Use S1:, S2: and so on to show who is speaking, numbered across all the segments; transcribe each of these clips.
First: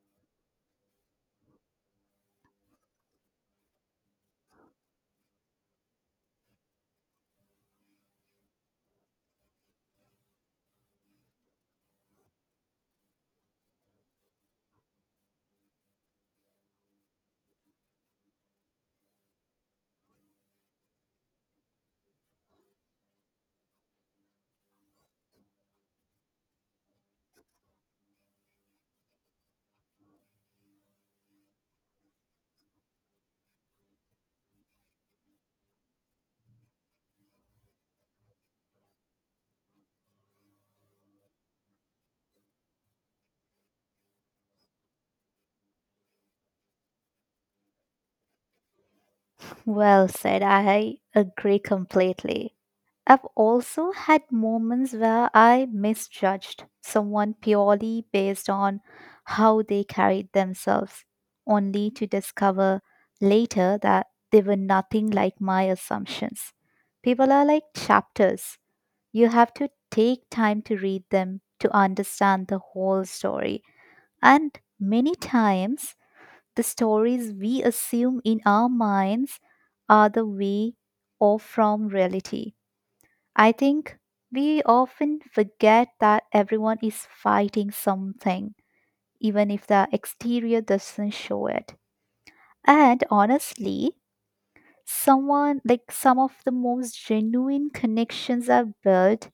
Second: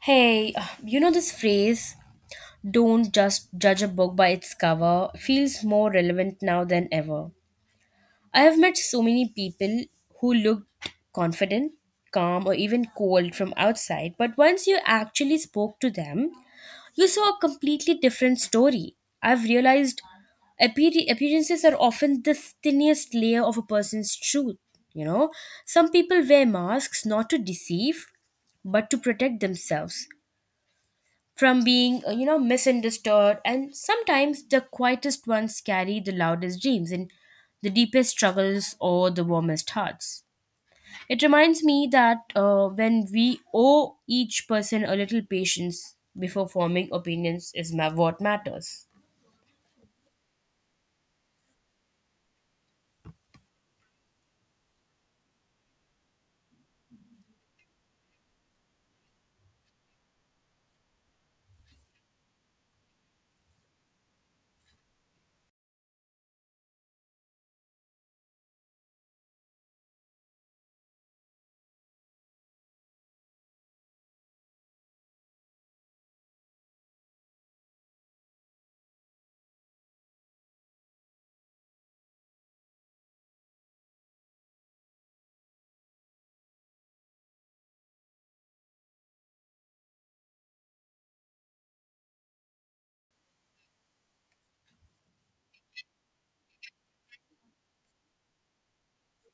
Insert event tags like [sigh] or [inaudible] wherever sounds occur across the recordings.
S1: Hey, you know this phrase, don't just judge a book by its cover, feels more relevant now than ever. I have met so many people who looked confident, calm, or even cold from outside, but once you actually spoke to them, you saw a completely different story. I've realized appearances are often the thinnest layer of a person's truth. You know, some people wear masks not to deceive, but to protect themselves from being misunderstood. And sometimes the quietest ones carry the loudest dreams and the deepest struggles or the warmest hearts. It reminds me that when we owe each person a little patience before forming opinions is what matters.
S2: Well said. I agree completely. I've also had moments where I misjudged someone purely based on how they carried themselves, only to discover later that they were nothing like my assumptions. People are like chapters. You have to take time to read them to understand the whole story. And many times, the stories we assume in our minds are the way off from reality. I think we often forget that everyone is fighting something, even if the exterior doesn't show it. And honestly, some of the most genuine connections I've built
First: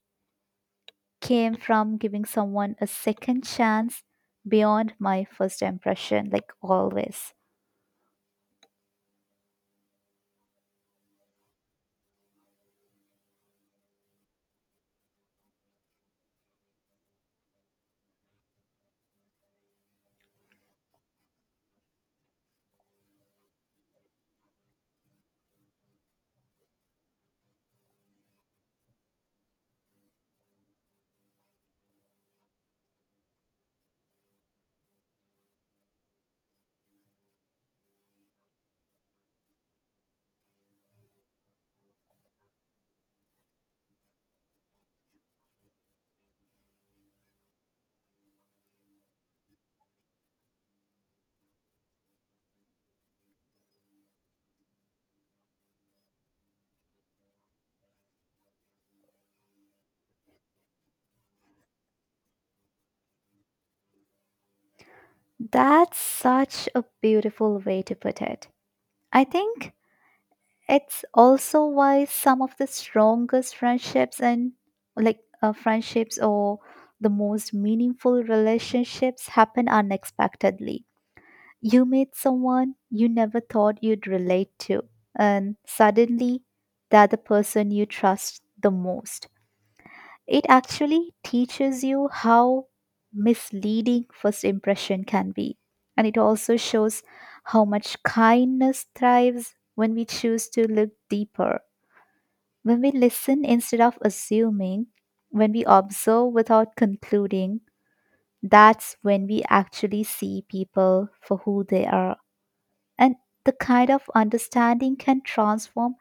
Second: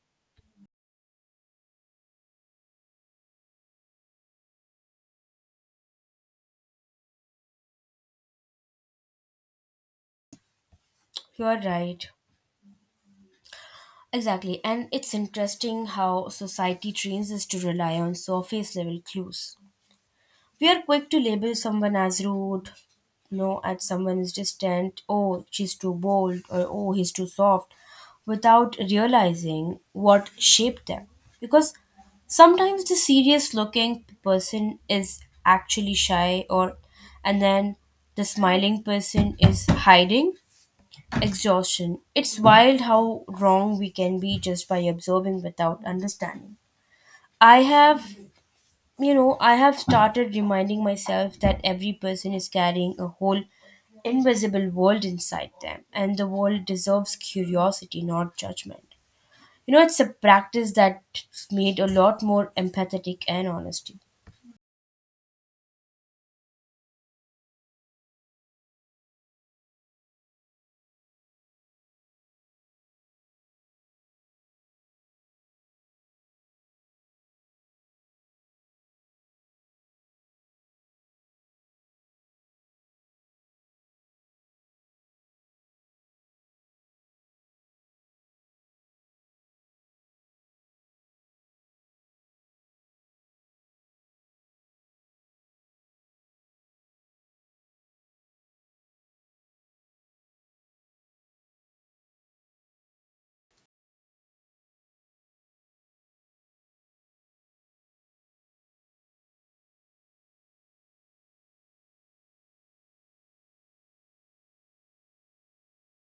S2: came from giving someone a second chance beyond my first impression, like always.
S1: You're right, exactly, and it's interesting how society trains us to rely on surface level clues. We are quick to label someone as rude, no, at someone is distant, oh, she's too bold, or oh, he's too soft, without realizing what shaped them. Because sometimes the serious looking person is actually shy, or and then the smiling person is hiding exhaustion. It's wild how wrong we can be just by observing without understanding. I have I have started reminding myself that every person is carrying a whole invisible world inside them, and the world deserves curiosity, not judgment. You know, it's a practice that's made a lot more empathetic and honesty.
S2: That's such a beautiful way to put it. I think it's also why some of the strongest friendships and like friendships or the most meaningful relationships happen unexpectedly. You meet someone you never thought you'd relate to, and suddenly they're the person you trust the most. It actually teaches you how misleading first impression can be. And it also shows how much kindness thrives when we choose to look deeper, when we listen instead of assuming, when we observe without concluding. That's when we actually see people for who they are. And the kind of understanding can transform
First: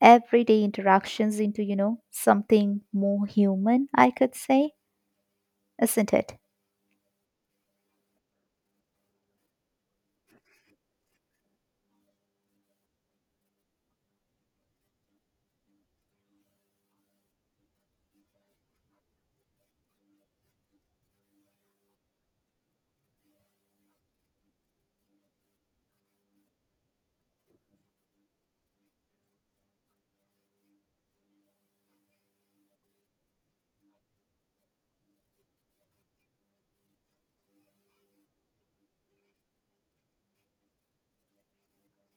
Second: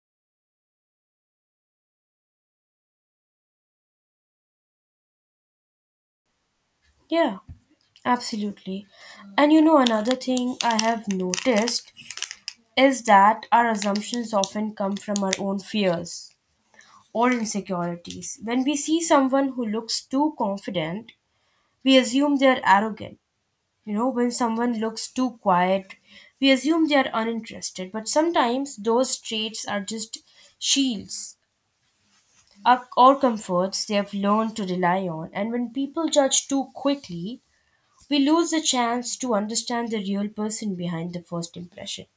S2: everyday interactions into, you know, something more human, I could say, isn't it?
S1: Yeah, absolutely. And you know, another thing I have noticed is that our assumptions often come from our own fears or insecurities. When we see someone who looks too confident, we assume they are arrogant. You know, when someone looks too quiet, we assume they are uninterested, but sometimes those traits are just shields or comforts they have learned to rely on. And when people judge too quickly, we lose the chance to understand the real person behind the first impression.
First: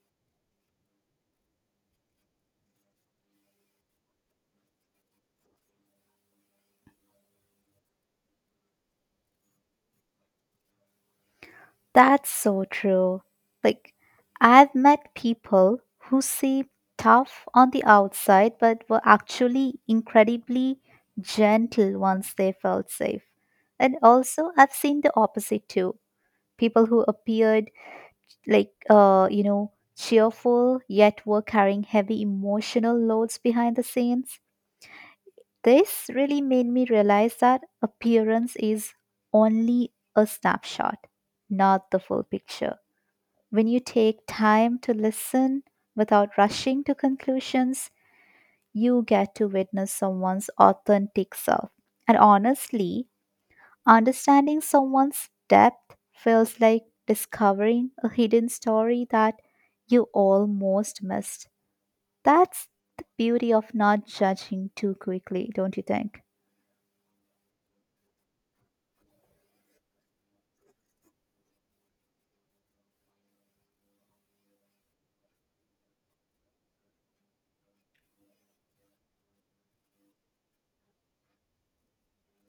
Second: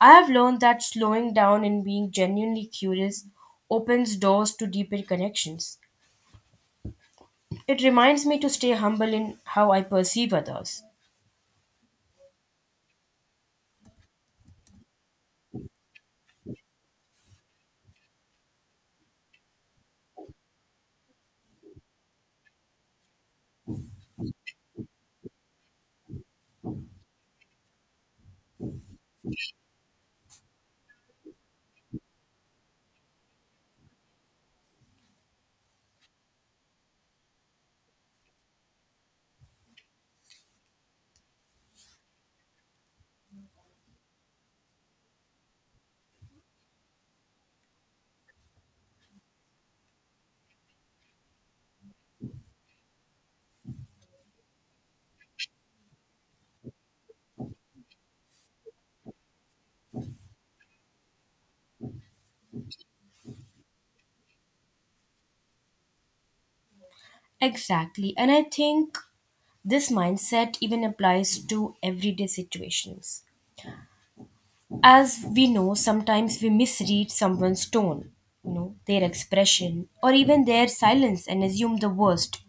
S1: I have learned that slowing down and being genuinely curious opens doors to deeper connections. It reminds me to stay humble in how I perceive others.
S2: That's so true. Like, I've met people who seem tough on the outside, but were actually incredibly gentle once they felt safe. And also, I've seen the opposite too. People who appeared cheerful, yet were carrying heavy emotional loads behind the scenes. This really made me realize that appearance is only a snapshot, not the full picture. When you take time to listen without rushing to conclusions, you get to witness someone's authentic self. And honestly, understanding someone's depth feels like discovering a hidden story that you almost missed. That's the beauty of not judging too quickly, don't you think?
S1: Exactly. And I think this mindset even applies to everyday situations. As we know, sometimes we misread someone's tone, you know, their expression, or even their silence and assume the worst.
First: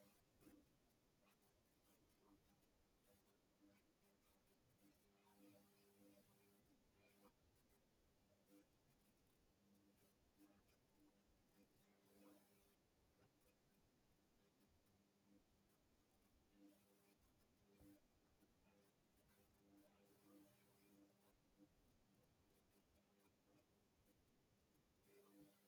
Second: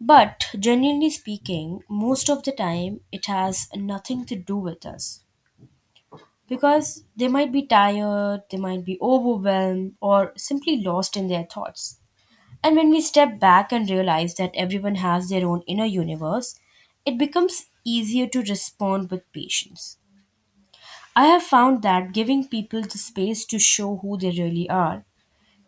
S1: But genuinely speaking, most of the time it has nothing to do with us. Because they might be tired, they might be overwhelmed, or simply lost in their thoughts. And when we step back and realize that everyone has their own inner universe, it becomes easier to respond with patience. I have found that giving people the space to show who they really are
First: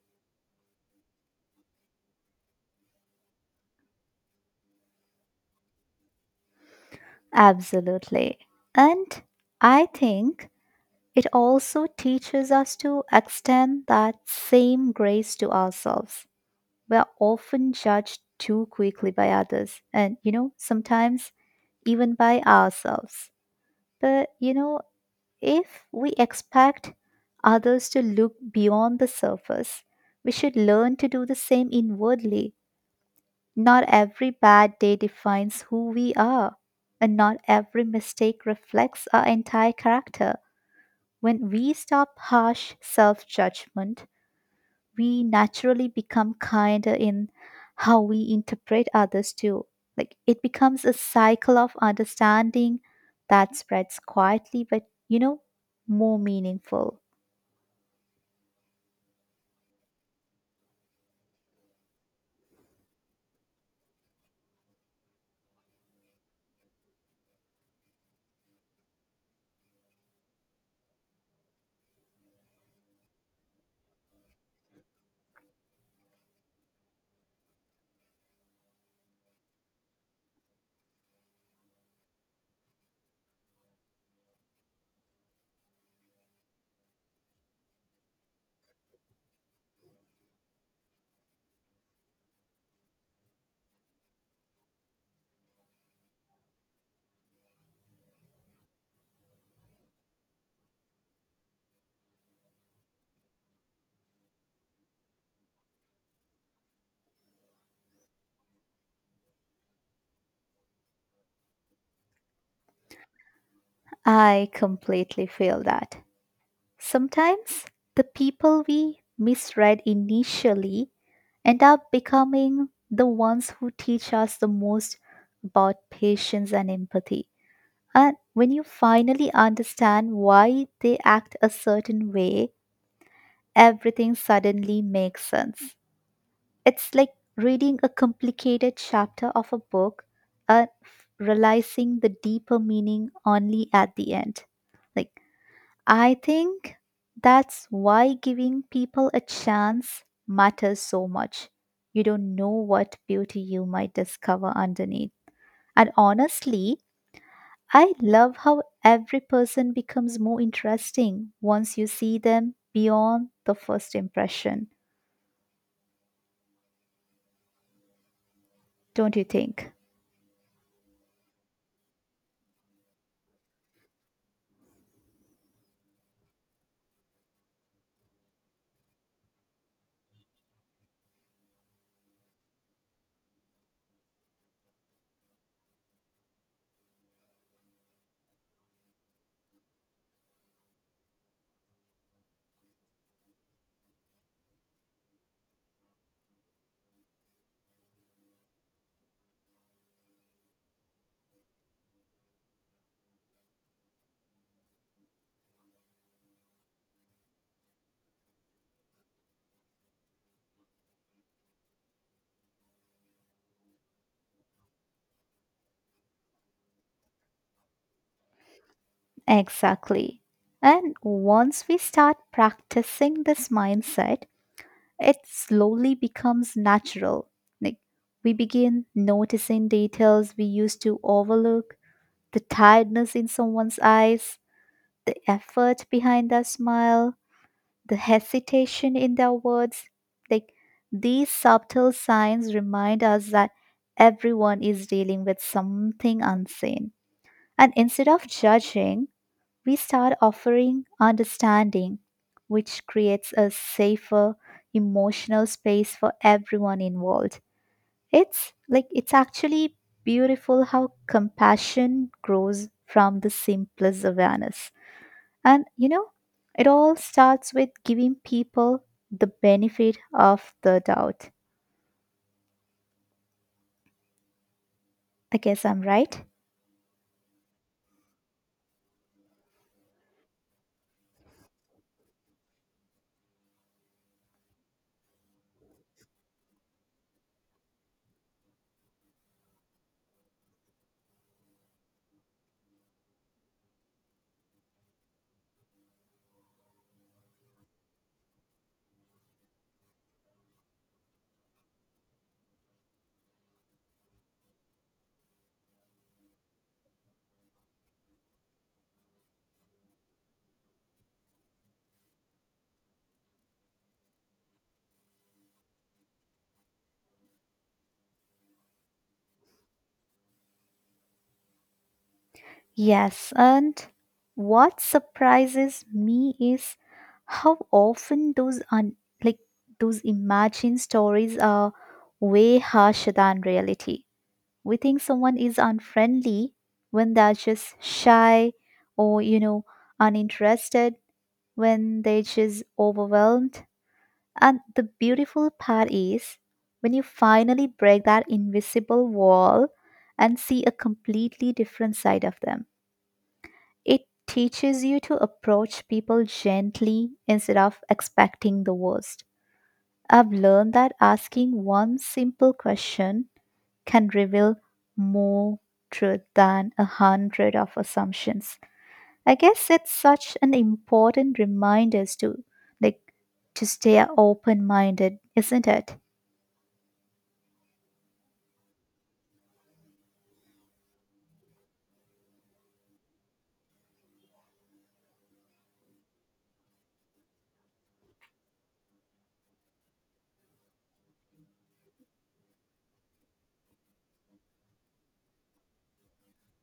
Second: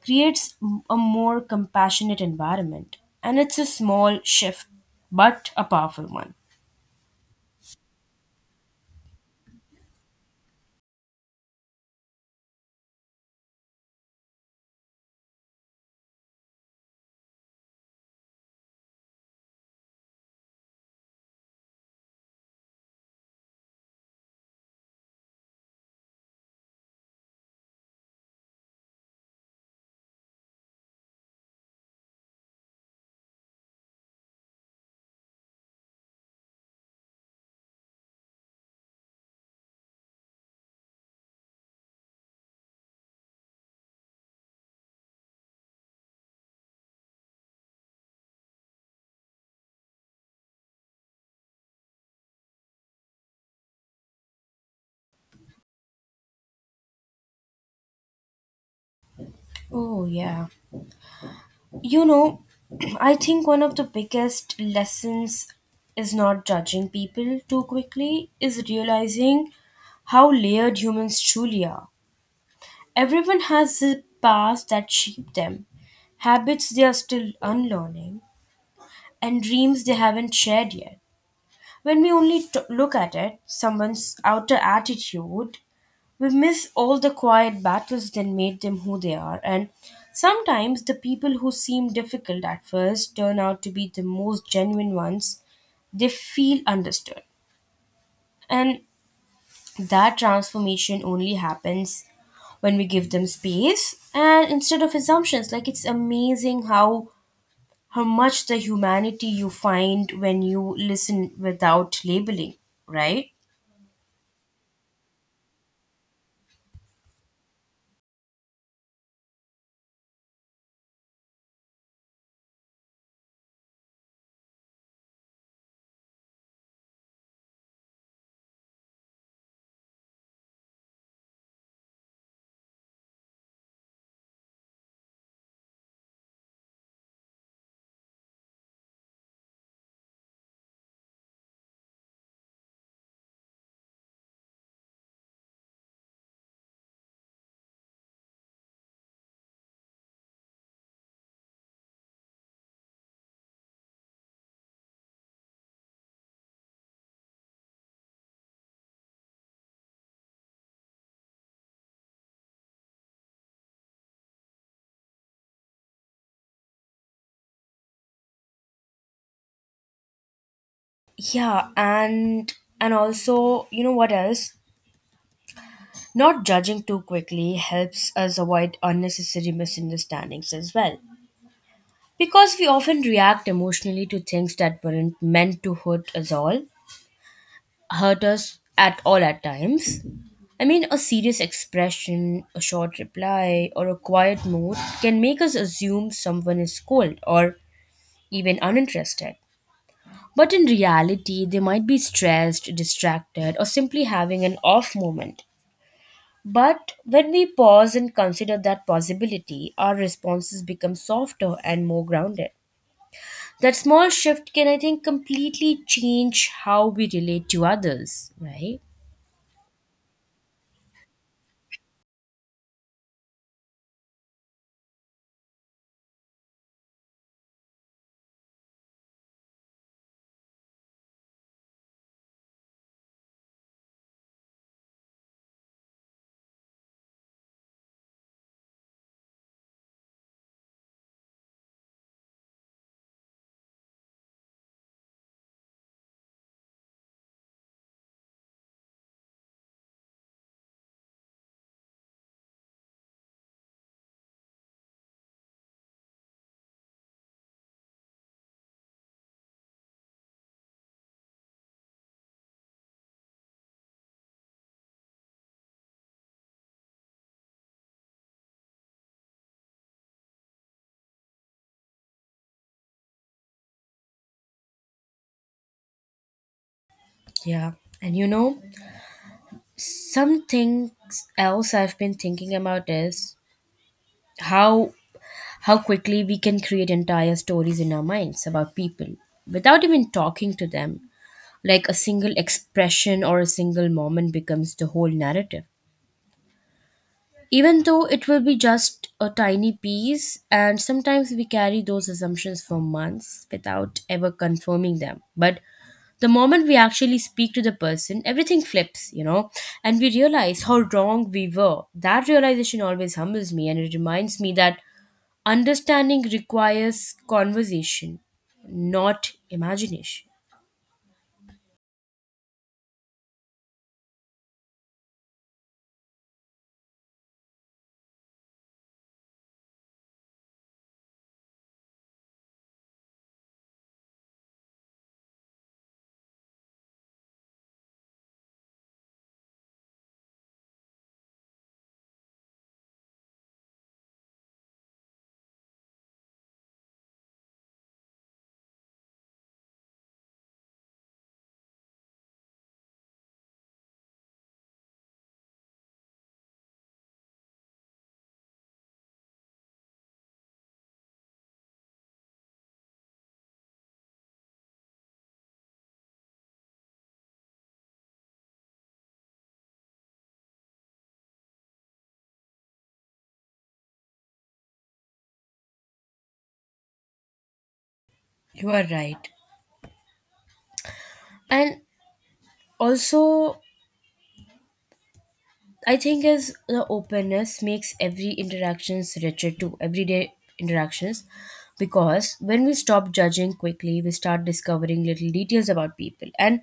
S1: creates a more compassionate environment. And it's a small shift, but a powerful one.
S2: Absolutely. And I think it also teaches us to extend that same grace to ourselves. We're often judged too quickly by others, and you know, sometimes even by ourselves. But you know, if we expect others to look beyond the surface, we should learn to do the same inwardly. Not every bad day defines who we are, and not every mistake reflects our entire character. When we stop harsh self judgment, we naturally become kinder in how we interpret others too. Like it becomes a cycle of understanding that spreads quietly, but you know, more meaningful.
S1: Oh, yeah. You know, [clears throat] I think one of the biggest lessons is not judging people too quickly, is realizing how layered humans truly are. Everyone has a past that shaped them, habits they are still unlearning, and dreams they haven't shared yet. When we only look at it, someone's outer attitude, we miss all the quiet battles that made them who they are. And sometimes the people who seem difficult at first turn out to be the most genuine ones. They feel understood. And that transformation only happens when we give them space and instead of assumptions. Like it's amazing how much the humanity you find when you listen without labeling, right?
S2: I completely feel that. Sometimes the people we misread initially end up becoming the ones who teach us the most about patience and empathy. And when you finally understand why they act a certain way, everything suddenly makes sense. It's like reading a complicated chapter of a book and realizing the deeper meaning only at the end. Like, I think that's why giving people a chance matters so much. You don't know what beauty you might discover underneath. And honestly, I love how every person becomes more interesting once you see them beyond the first impression, don't you think?
S1: Yeah, and also, you know what else, not judging too quickly helps us avoid unnecessary misunderstandings as well, because we often react emotionally to things that weren't meant to hurt us at all at times. I mean, a serious expression, a short reply, or a quiet mood can make us assume someone is cold or even uninterested. But in reality, they might be stressed, distracted, or simply having an off moment. But when we pause and consider that possibility, our responses become softer and more grounded. That small shift can, I think, completely change how we relate to others, right?
S2: Exactly. And once we start practicing this mindset, it slowly becomes natural. Like we begin noticing details we used to overlook, the tiredness in someone's eyes, the effort behind their smile, the hesitation in their words, like these subtle signs remind us that everyone is dealing with something unseen, and instead of judging we start offering understanding, which creates a safer emotional space for everyone involved. It's like it's actually beautiful how compassion grows from the simplest awareness. And you know, it all starts with giving people the benefit of the doubt. I guess I'm right.
S1: Yeah. And you know, something else I've been thinking about is how how quickly we can create entire stories in our minds about people without even talking to them. Like a single expression or a single moment becomes the whole narrative. Even though it will be just a tiny piece, and sometimes we carry those assumptions for months without ever confirming them. But the moment we actually speak to the person, everything flips, you know, and we realize how wrong we were. That realization always humbles me, and it reminds me that understanding requires conversation, not imagination.
S2: Yes, and what surprises me is how often like those imagined stories are way harsher than reality. We think someone is unfriendly when they're just shy, or you know, uninterested when they're just overwhelmed. And the beautiful part is when you finally break that invisible wall and see a completely different side of them. It teaches you to approach people gently instead of expecting the worst. I've learned that asking one simple question can reveal more truth than a hundred of assumptions. I guess it's such an important reminder to, like, to stay open minded, isn't it?
S1: You are right. And also, I think is the openness makes every interactions richer too. Everyday interactions, because when we stop judging quickly, we start discovering little details about people and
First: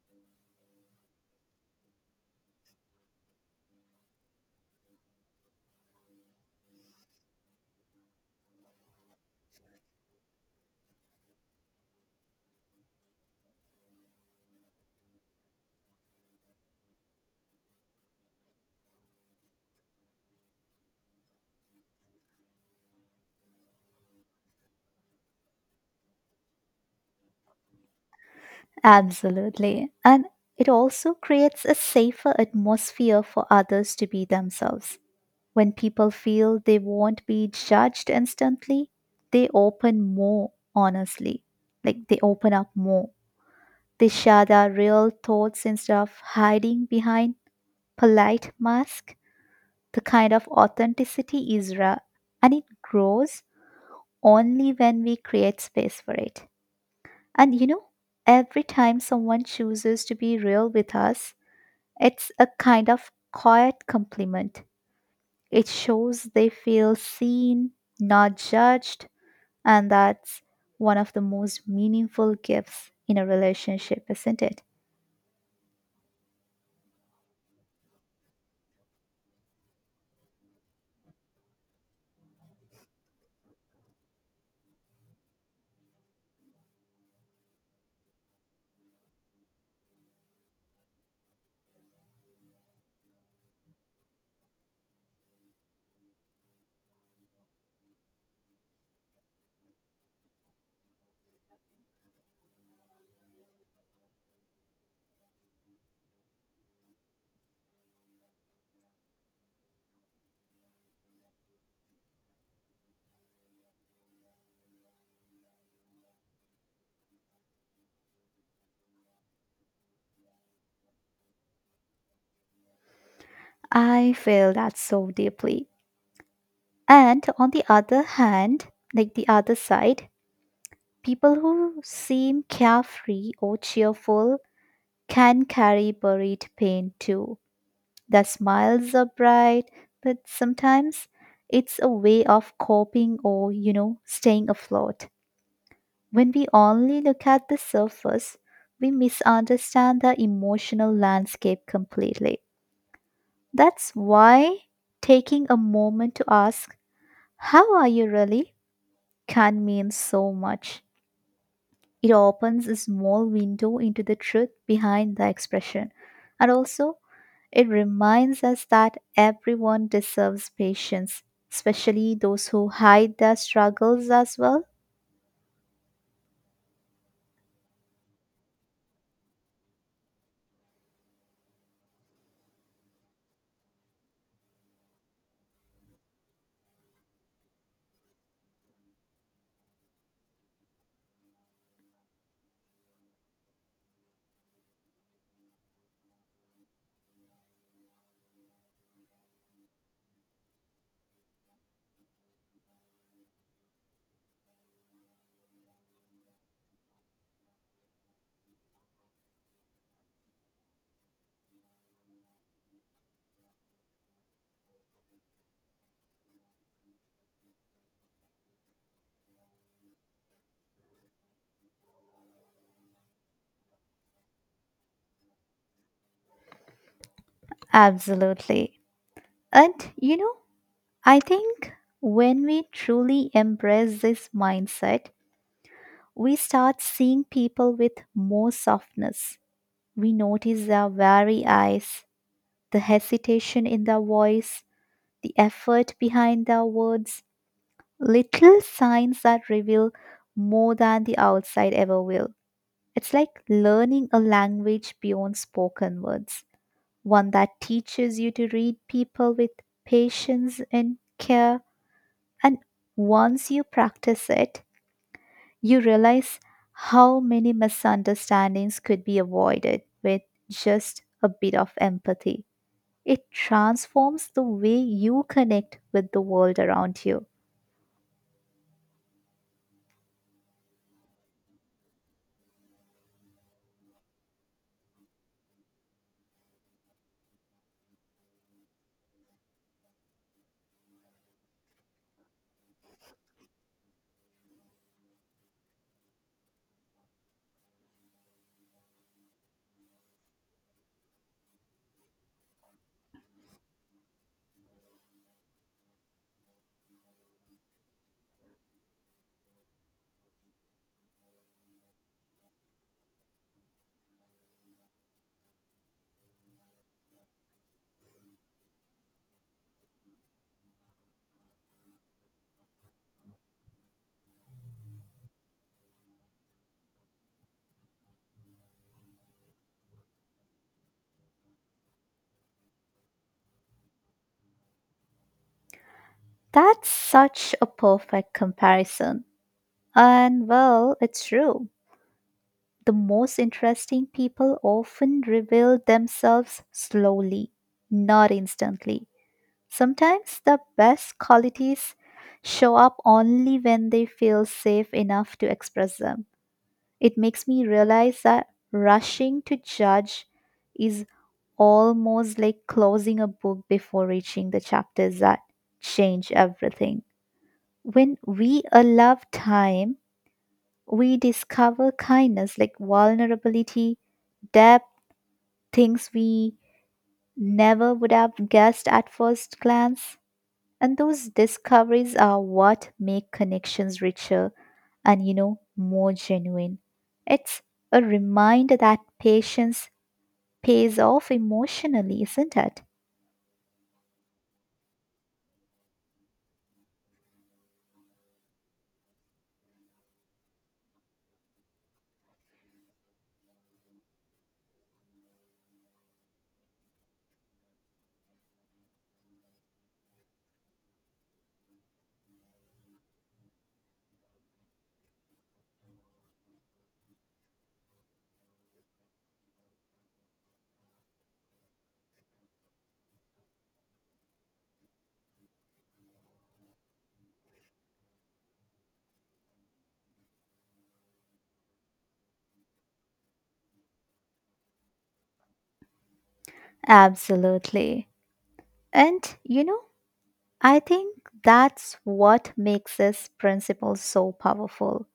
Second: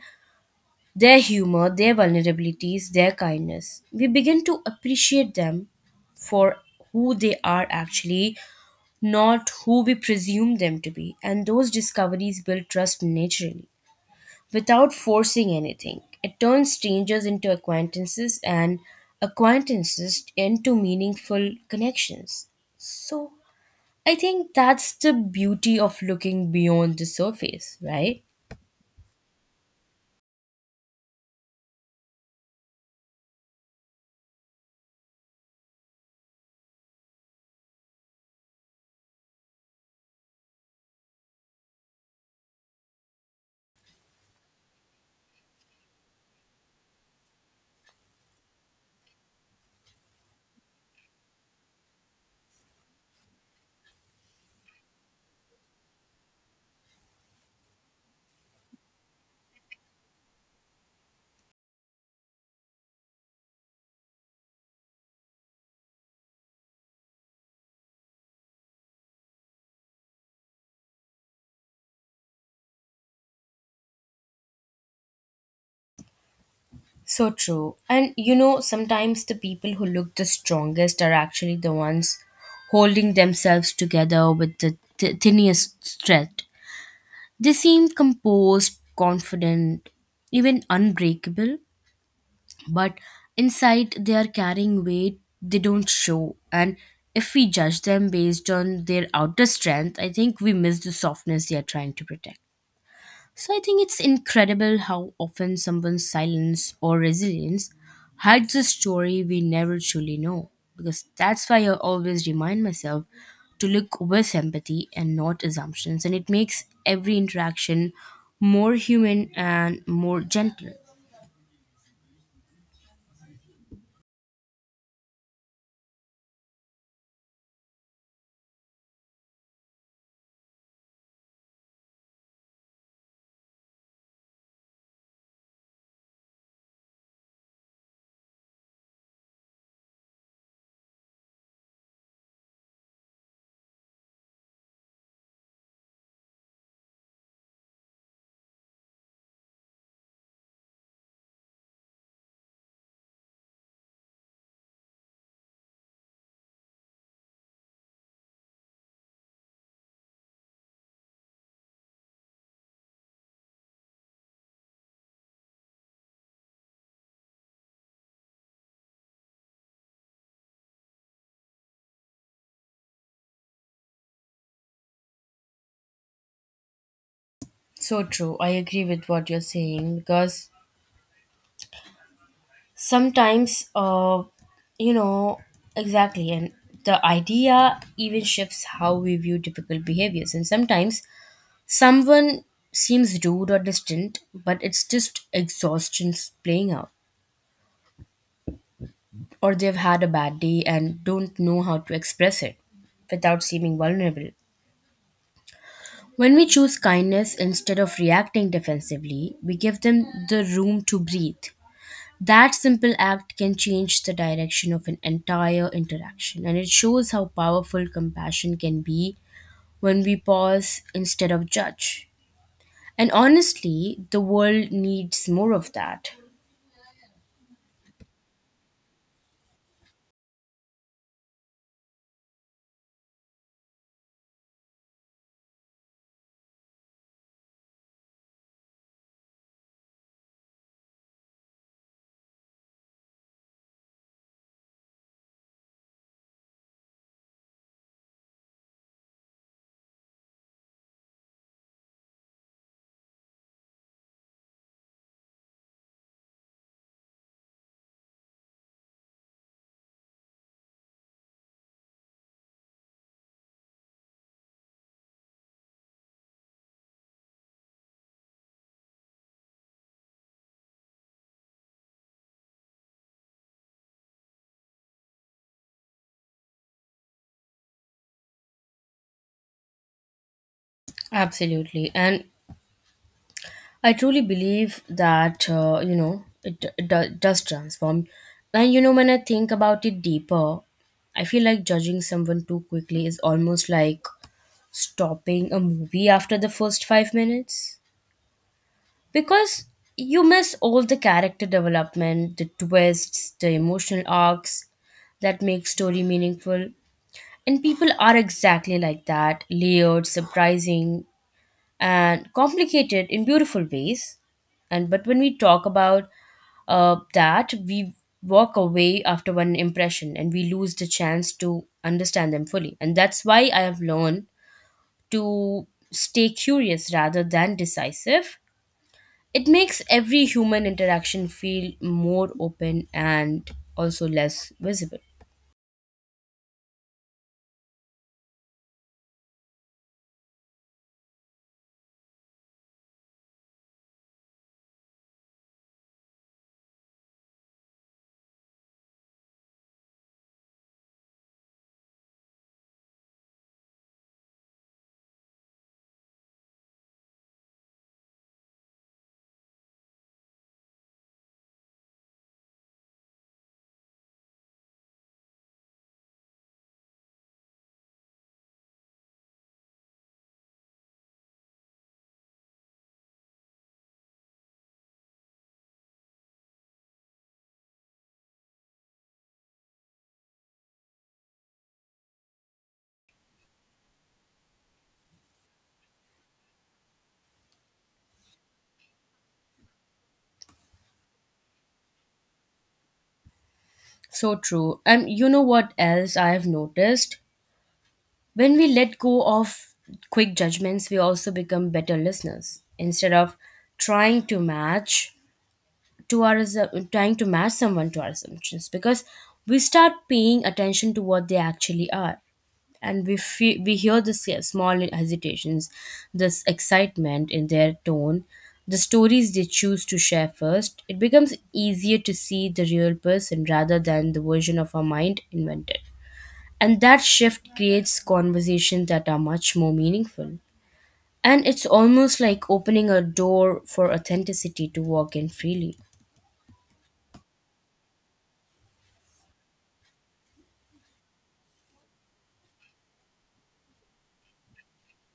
S1: their humor, their vulnerabilities, their kindness. We begin to appreciate them for who they are actually, not who we presume them to be. And those discoveries build trust naturally, without forcing anything. It turns strangers into acquaintances and acquaintances into meaningful connections. So, I think that's the beauty of looking beyond the surface, right?
S2: Absolutely. And it also creates a safer atmosphere for others to be themselves. When people feel they won't be judged instantly, they open more honestly. Like they open up more. They share their real thoughts instead of hiding behind polite masks. The kind of authenticity is rare and it grows only when we create space for it. And you know, every time someone chooses to be real with us, it's a kind of quiet compliment. It shows they feel seen, not judged, and that's one of the most meaningful gifts in a relationship, isn't it?
S1: So true. And you know, sometimes the people who look the strongest are actually the ones holding themselves together with the tiniest thread. They seem composed, confident, even unbreakable, but inside they are carrying weight they don't show. And if we judge them based on their outer strength, I think we miss the softness they are trying to protect. So I think it's incredible how often someone's silence or resilience hides a story we never truly know. Because that's why I always remind myself to look with empathy and not assumptions, and it makes every interaction more human and more gentle.
S2: I feel that so deeply. And on the other hand, like the other side, people who seem carefree or cheerful can carry buried pain too. The smiles are bright, but sometimes it's a way of coping or, you know, staying afloat. When we only look at the surface, we misunderstand the emotional landscape completely. That's why taking a moment to ask, "How are you really?" can mean so much. It opens a small window into the truth behind the expression. And also, it reminds us that everyone deserves patience, especially those who hide their struggles as well.
S1: So true. I agree with what you're saying because sometimes, uh, you know, exactly, and the idea even shifts how we view difficult behaviors, and sometimes someone seems rude or distant, but it's just exhaustion playing out. Or they've had a bad day and don't know how to express it without seeming vulnerable. When we choose kindness instead of reacting defensively, we give them the room to breathe. That simple act can change the direction of an entire interaction, and it shows how powerful compassion can be when we pause instead of judge. And honestly, the world needs more of that.
S2: Absolutely. And you know, I think when we truly embrace this mindset, we start seeing people with more softness. We notice their wary eyes, the hesitation in their voice, the effort behind their words, little signs that reveal more than the outside ever will. It's like learning a language beyond spoken words, one that teaches you to read people with patience and care. And once you practice it, you realize how many misunderstandings could be avoided with just a bit of empathy. It transforms the way you connect with the world around you.
S1: Absolutely. And I truly believe that, it does transform. And, you know, when I think about it deeper, I feel like judging someone too quickly is almost like stopping a movie after the first 5 minutes. Because you miss all the character development, the twists, the emotional arcs that make story meaningful. And people are exactly like that, layered, surprising, and complicated in beautiful ways. And but when we talk about that, we walk away after one impression and we lose the chance to understand them fully. And that's why I have learned to stay curious rather than decisive. It makes every human interaction feel more open and also less visible.
S2: That's such a perfect comparison. And well, it's true. The most interesting people often reveal themselves slowly, not instantly. Sometimes the best qualities show up only when they feel safe enough to express them. It makes me realize that rushing to judge is almost like closing a book before reaching the chapters that change everything. When we allow time, we discover kindness like vulnerability, depth, things we never would have guessed at first glance. And those discoveries are what make connections richer and, you know, more genuine. It's a reminder that patience pays off emotionally, isn't it?
S1: So true. And you know what else I have noticed? When we let go of quick judgments, we also become better listeners instead of trying to match trying to match someone to our assumptions, because we start paying attention to what they actually are, and we feel, we hear the small hesitations, this excitement in their tone, the stories they choose to share first. It becomes easier to see the real person rather than the version of our mind invented, and that shift creates conversations that are much more meaningful. And it's almost like opening a door for authenticity to walk in freely.
S2: Absolutely. And, you know, I think that's what makes this principle so powerful.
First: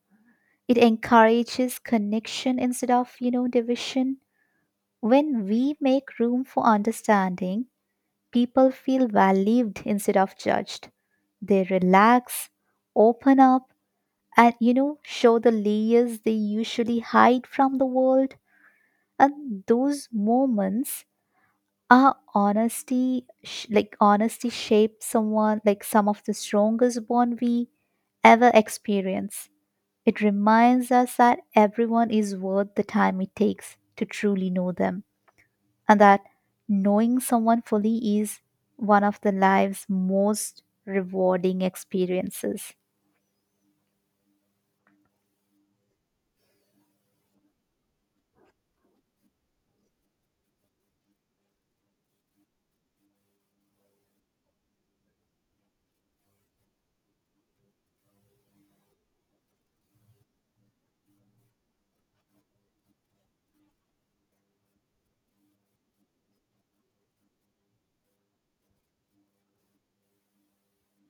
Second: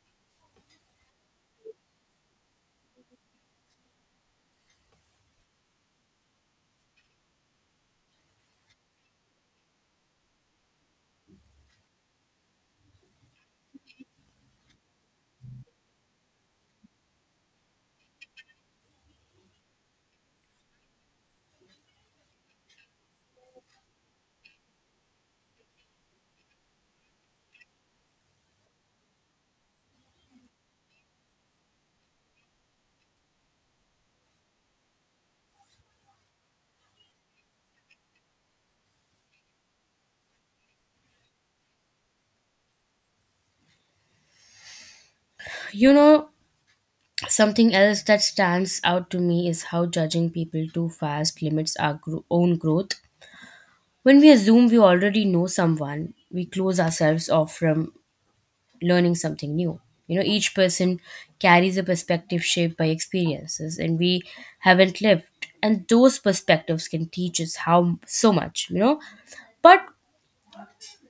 S2: It encourages connection instead of, you know, division. When we make room for understanding, people feel valued instead of judged. They relax, open up, and you know, show the layers they usually hide from the world. And those moments are honesty, like honesty shapes someone, some of the strongest bond we ever experience. It reminds us that everyone is worth the time it takes to truly know them, and that knowing someone fully is one of the life's most rewarding experiences.
S1: You know, something else that stands out to me is how judging people too fast limits our own growth. When we assume we already know someone, we close ourselves off from learning something new. You know, each person carries a perspective shaped by experiences, and we haven't lived. And those perspectives can teach us how so much, you know. But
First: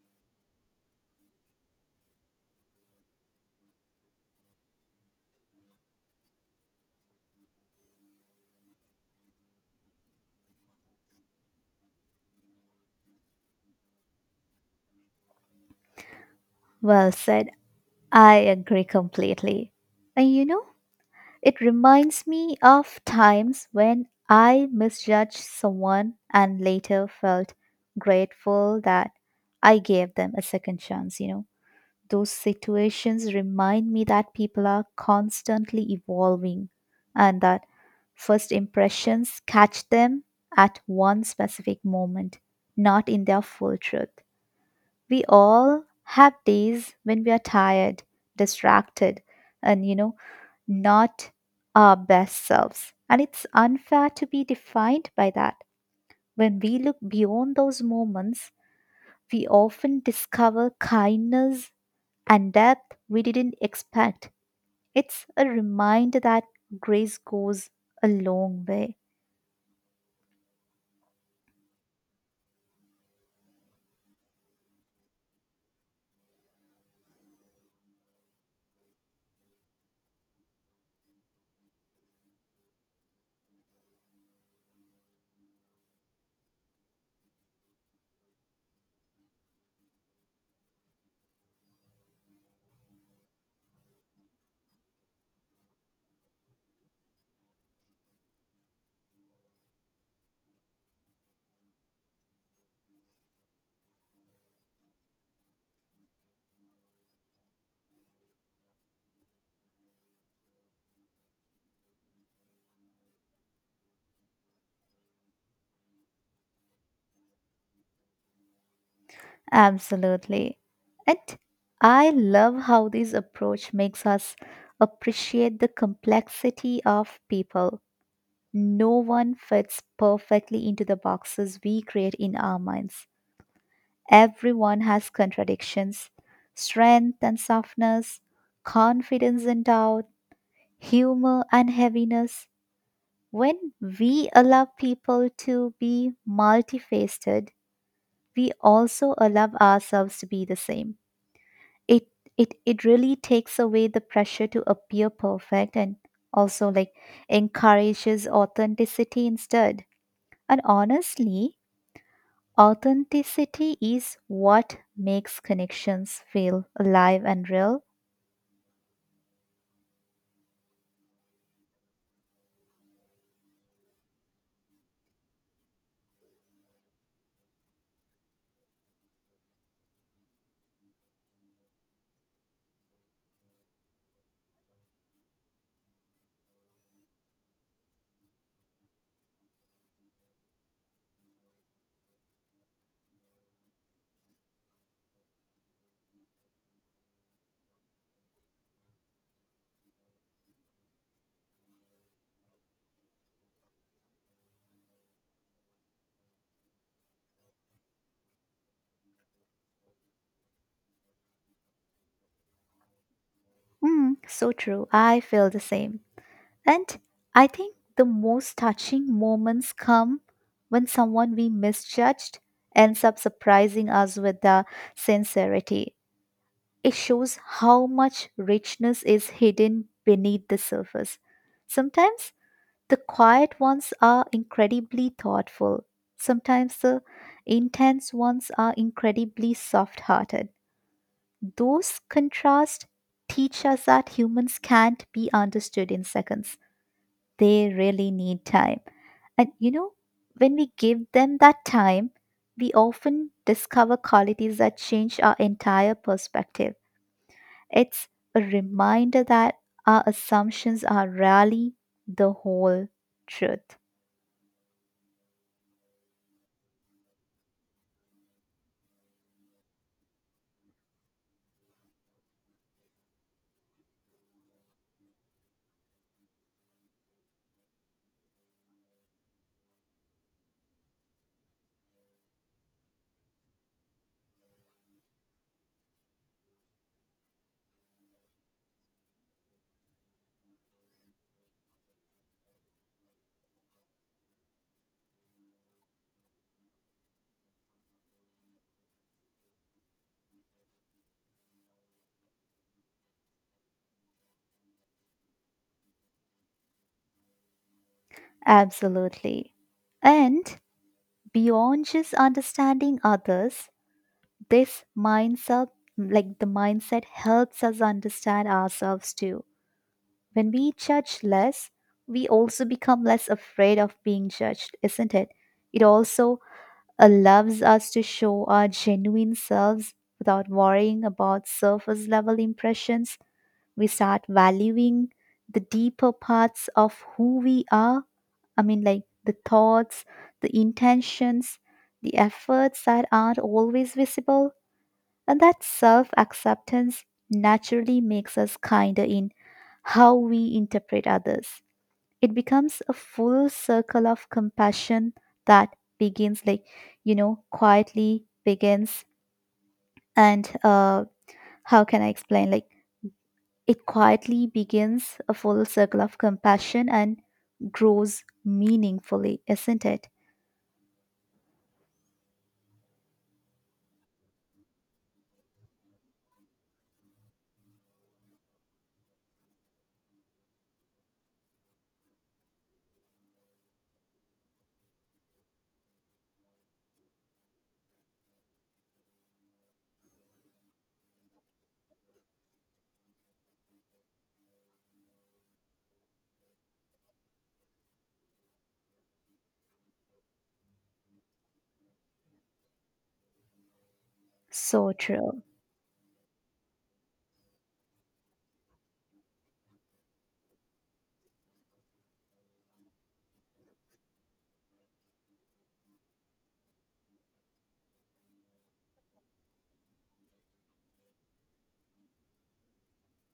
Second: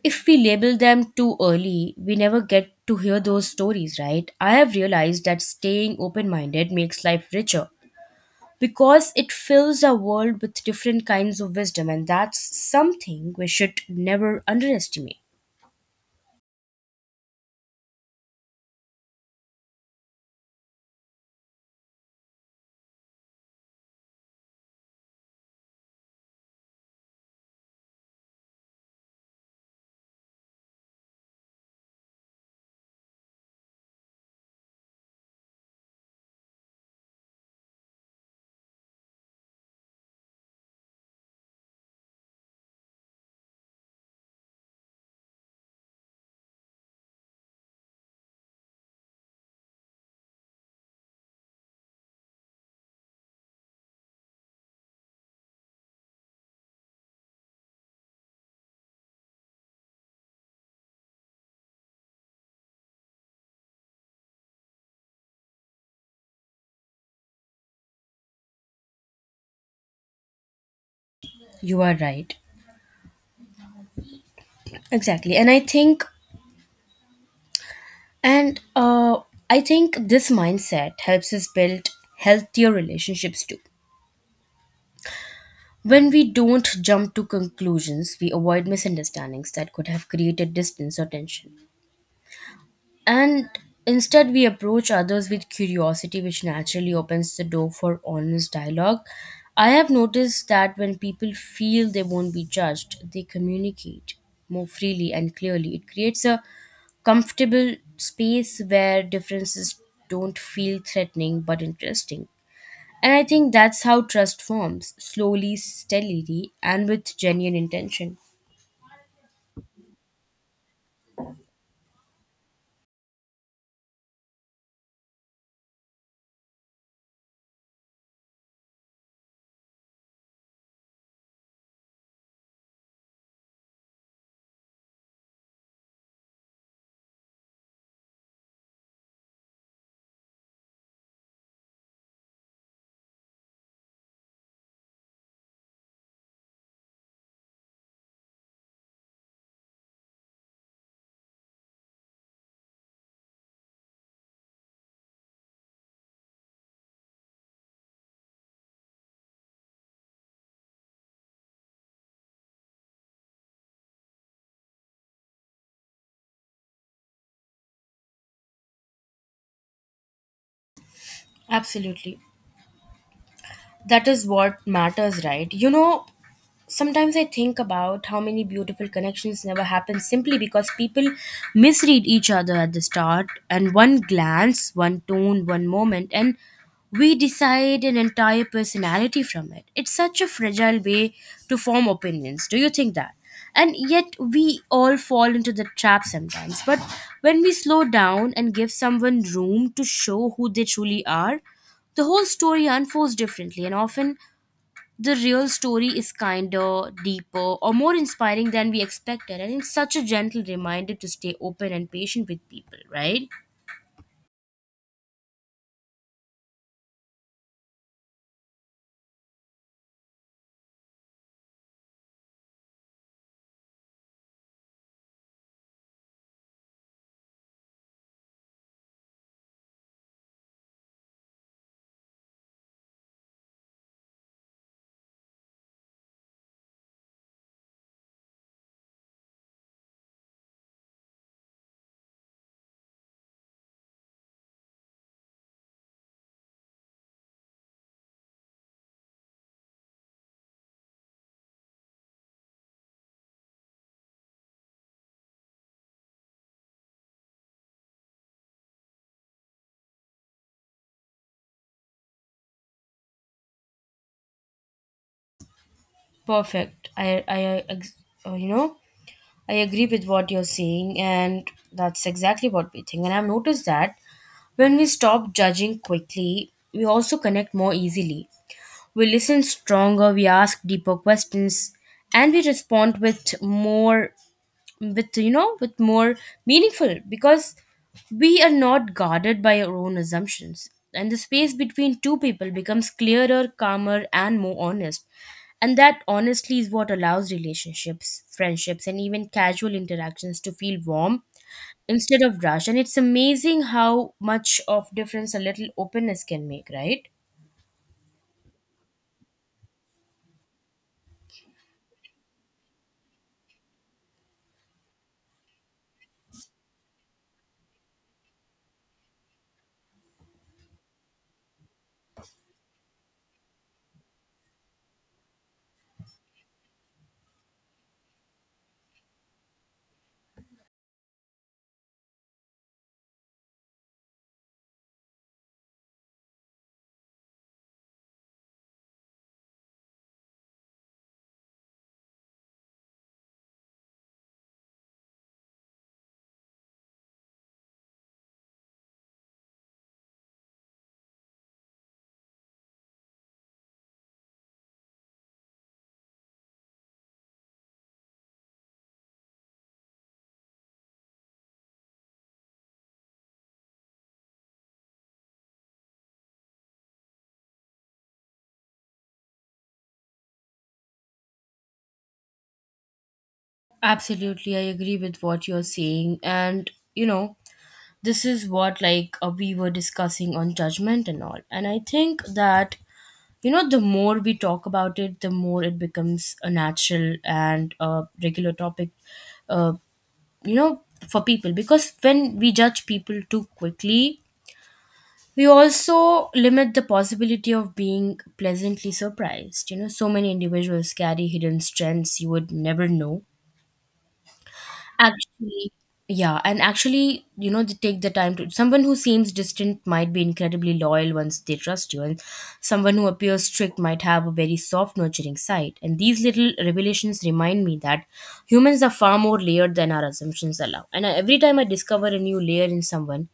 S1: if we label them too early, we never get to hear those stories, right? I have realized that staying open minded makes life richer because it fills our world with different kinds of wisdom, and that's something we should never underestimate.
S2: Well said. I agree completely. And you know, it reminds me of times when I misjudged someone and later felt grateful that I gave them a second chance, you know. Those situations remind me that people are constantly evolving and that first impressions catch them at one specific moment, not in their full truth. We all have days when we are tired, distracted, and you know, not our best selves. And it's unfair to be defined by that. When we look beyond those moments, we often discover kindness and depth we didn't expect. It's a reminder that grace goes a long way.
S1: You are right. Exactly. And I think this mindset helps us build healthier relationships too. When we don't jump to conclusions, we avoid misunderstandings that could have created distance or tension. And instead, we approach others with curiosity, which naturally opens the door for honest dialogue. I have noticed that when people feel they won't be judged, they communicate more freely and clearly. It creates a comfortable space where differences don't feel threatening but interesting. And I think that's how trust forms slowly, steadily, and with genuine intention.
S2: Absolutely. And I love how this approach makes us appreciate the complexity of people. No one fits perfectly into the boxes we create in our minds. Everyone has contradictions, strength and softness, confidence and doubt, humor and heaviness. When we allow people to be multifaceted, we also allow ourselves to be the same. It it really takes away the pressure to appear perfect and also like encourages authenticity instead. And honestly, authenticity is what makes connections feel alive and real.
S1: Absolutely. That is what matters, right? You know, sometimes I think about how many beautiful connections never happen simply because people misread each other at the start, and one glance, one tone, one moment, and we decide an entire personality from it. It's such a fragile way to form opinions. Do you think that? And yet, we all fall into the trap sometimes. But when we slow down and give someone room to show who they truly are, the whole story unfolds differently, and often the real story is kinder, deeper, or more inspiring than we expected, and it's such a gentle reminder to stay open and patient with people, right?
S2: Mm, so true. I feel the same. And I think the most touching moments come when someone we misjudged ends up surprising us with their sincerity. It shows how much richness is hidden beneath the surface. Sometimes the quiet ones are incredibly thoughtful. Sometimes the intense ones are incredibly soft hearted. Those contrasts teach us that humans can't be understood in seconds, they really need time. And you know, when we give them that time, we often discover qualities that change our entire perspective. It's a reminder that our assumptions are rarely the whole truth.
S1: Perfect. Uh, you know, I agree with what you're saying, and that's exactly what we think. And I've noticed that when we stop judging quickly, we also connect more easily. We listen stronger, we ask deeper questions, and we respond with more with you know with more meaningful, because we are not guarded by our own assumptions, and the space between two people becomes clearer, calmer, and more honest. And that honestly is what allows relationships, friendships, and even casual interactions to feel warm instead of rushed. And it's amazing how much of difference a little openness can make, right?
S2: Absolutely. And beyond just understanding others, this mindset, like the mindset, helps us understand ourselves too. When we judge less, we also become less afraid of being judged, isn't it? It also allows us to show our genuine selves without worrying about surface level impressions. We start valuing the deeper parts of who we are. I mean, like the thoughts, the intentions, the efforts that aren't always visible. And that self acceptance naturally makes us kinder in how we interpret others. It becomes a full circle of compassion that begins like you know quietly begins and how can I explain like it quietly begins, a full circle of compassion, and grows meaningfully, isn't it?
S1: Absolutely, I agree with what you're saying. And, you know, this is what like we were discussing on judgment and all, and I think that, you know, the more we talk about it the more it becomes a natural and a regular topic, uh, you know, for people, because when we judge people too quickly we also limit the possibility of being pleasantly surprised. You know, so many individuals carry hidden strengths you would never know.
S2: So true.
S1: Actually, yeah, and actually, you know, they take the time to someone who seems distant might be incredibly loyal once they trust you, and someone who appears strict might have a very soft, nurturing side. And these little revelations remind me that humans are far more layered than our assumptions allow. Every time I discover a new layer in someone,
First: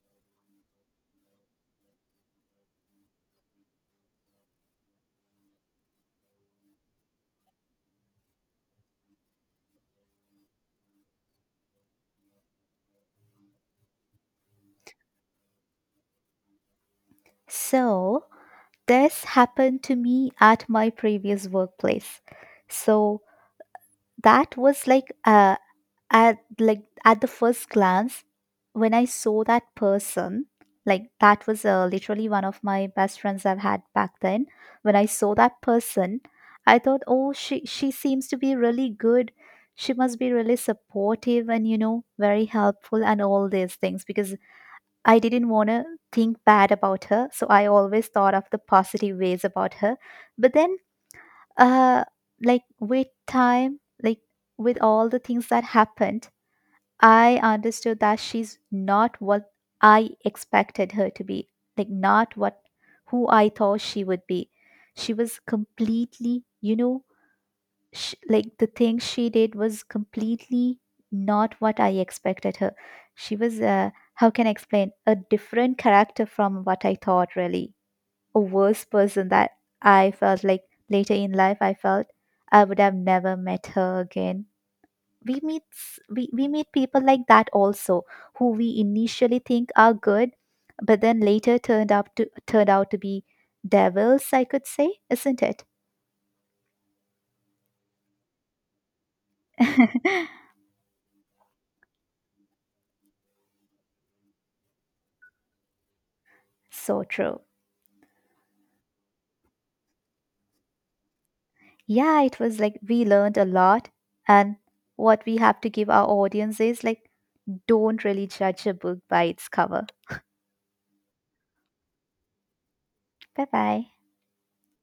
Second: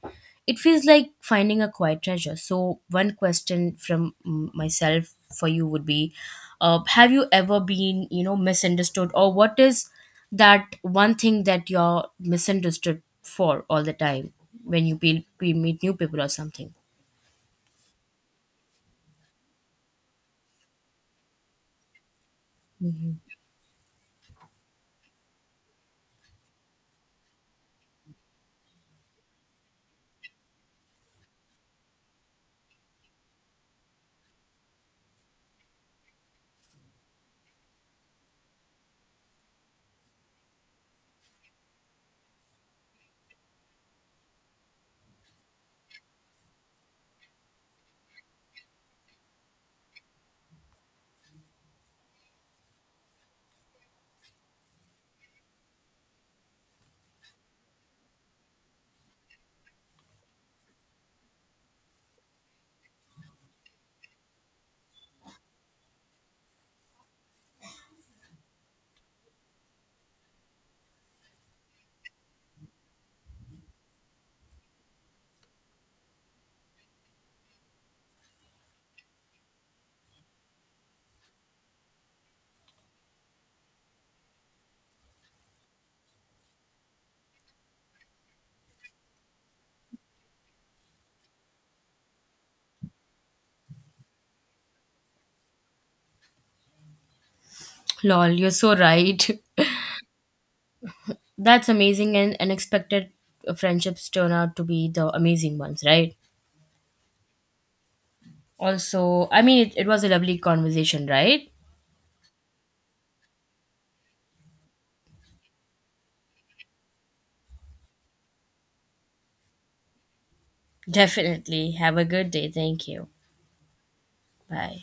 S1: it feels like finding a quiet treasure. So, one question from myself for you would be, have you ever been, you know, misunderstood, or what is that one thing that you're misunderstood for all the time when you meet new people or something.
S2: So this happened to me at my previous workplace. So that was like, at like at the first glance, when I saw that person, like that was, literally one of my best friends I've had back then. When I saw that person, I thought, oh, she seems to be really good. She must be really supportive and you know very helpful and all these things, because I didn't want to think bad about her, so I always thought of the positive ways about her. But then, uh like with time, like with all the things that happened, I understood that she's not what I expected her to be, like not what, who I thought she would be. She was completely, you know, sh like the thing she did was completely not what I expected her. She was, how can I explain, a different character from what I thought, really. A worse person that I felt like later in life, I felt I would have never met her again. We meet people like that also, who we initially think are good, but then later turned out to be devils, I could say, isn't it?
S1: Lol, you're so right.
S2: [laughs]
S1: [laughs] That's amazing, and unexpected friendships turn out to be the amazing ones, right?
S2: So true.
S1: Also, I mean, it was a lovely conversation, right?
S2: Yeah, it was like we learned a lot. And what we have to give our audience is like, don't really judge a book by its cover.
S1: Definitely. Have a good day. Thank you.
S2: Bye bye.
S1: Bye.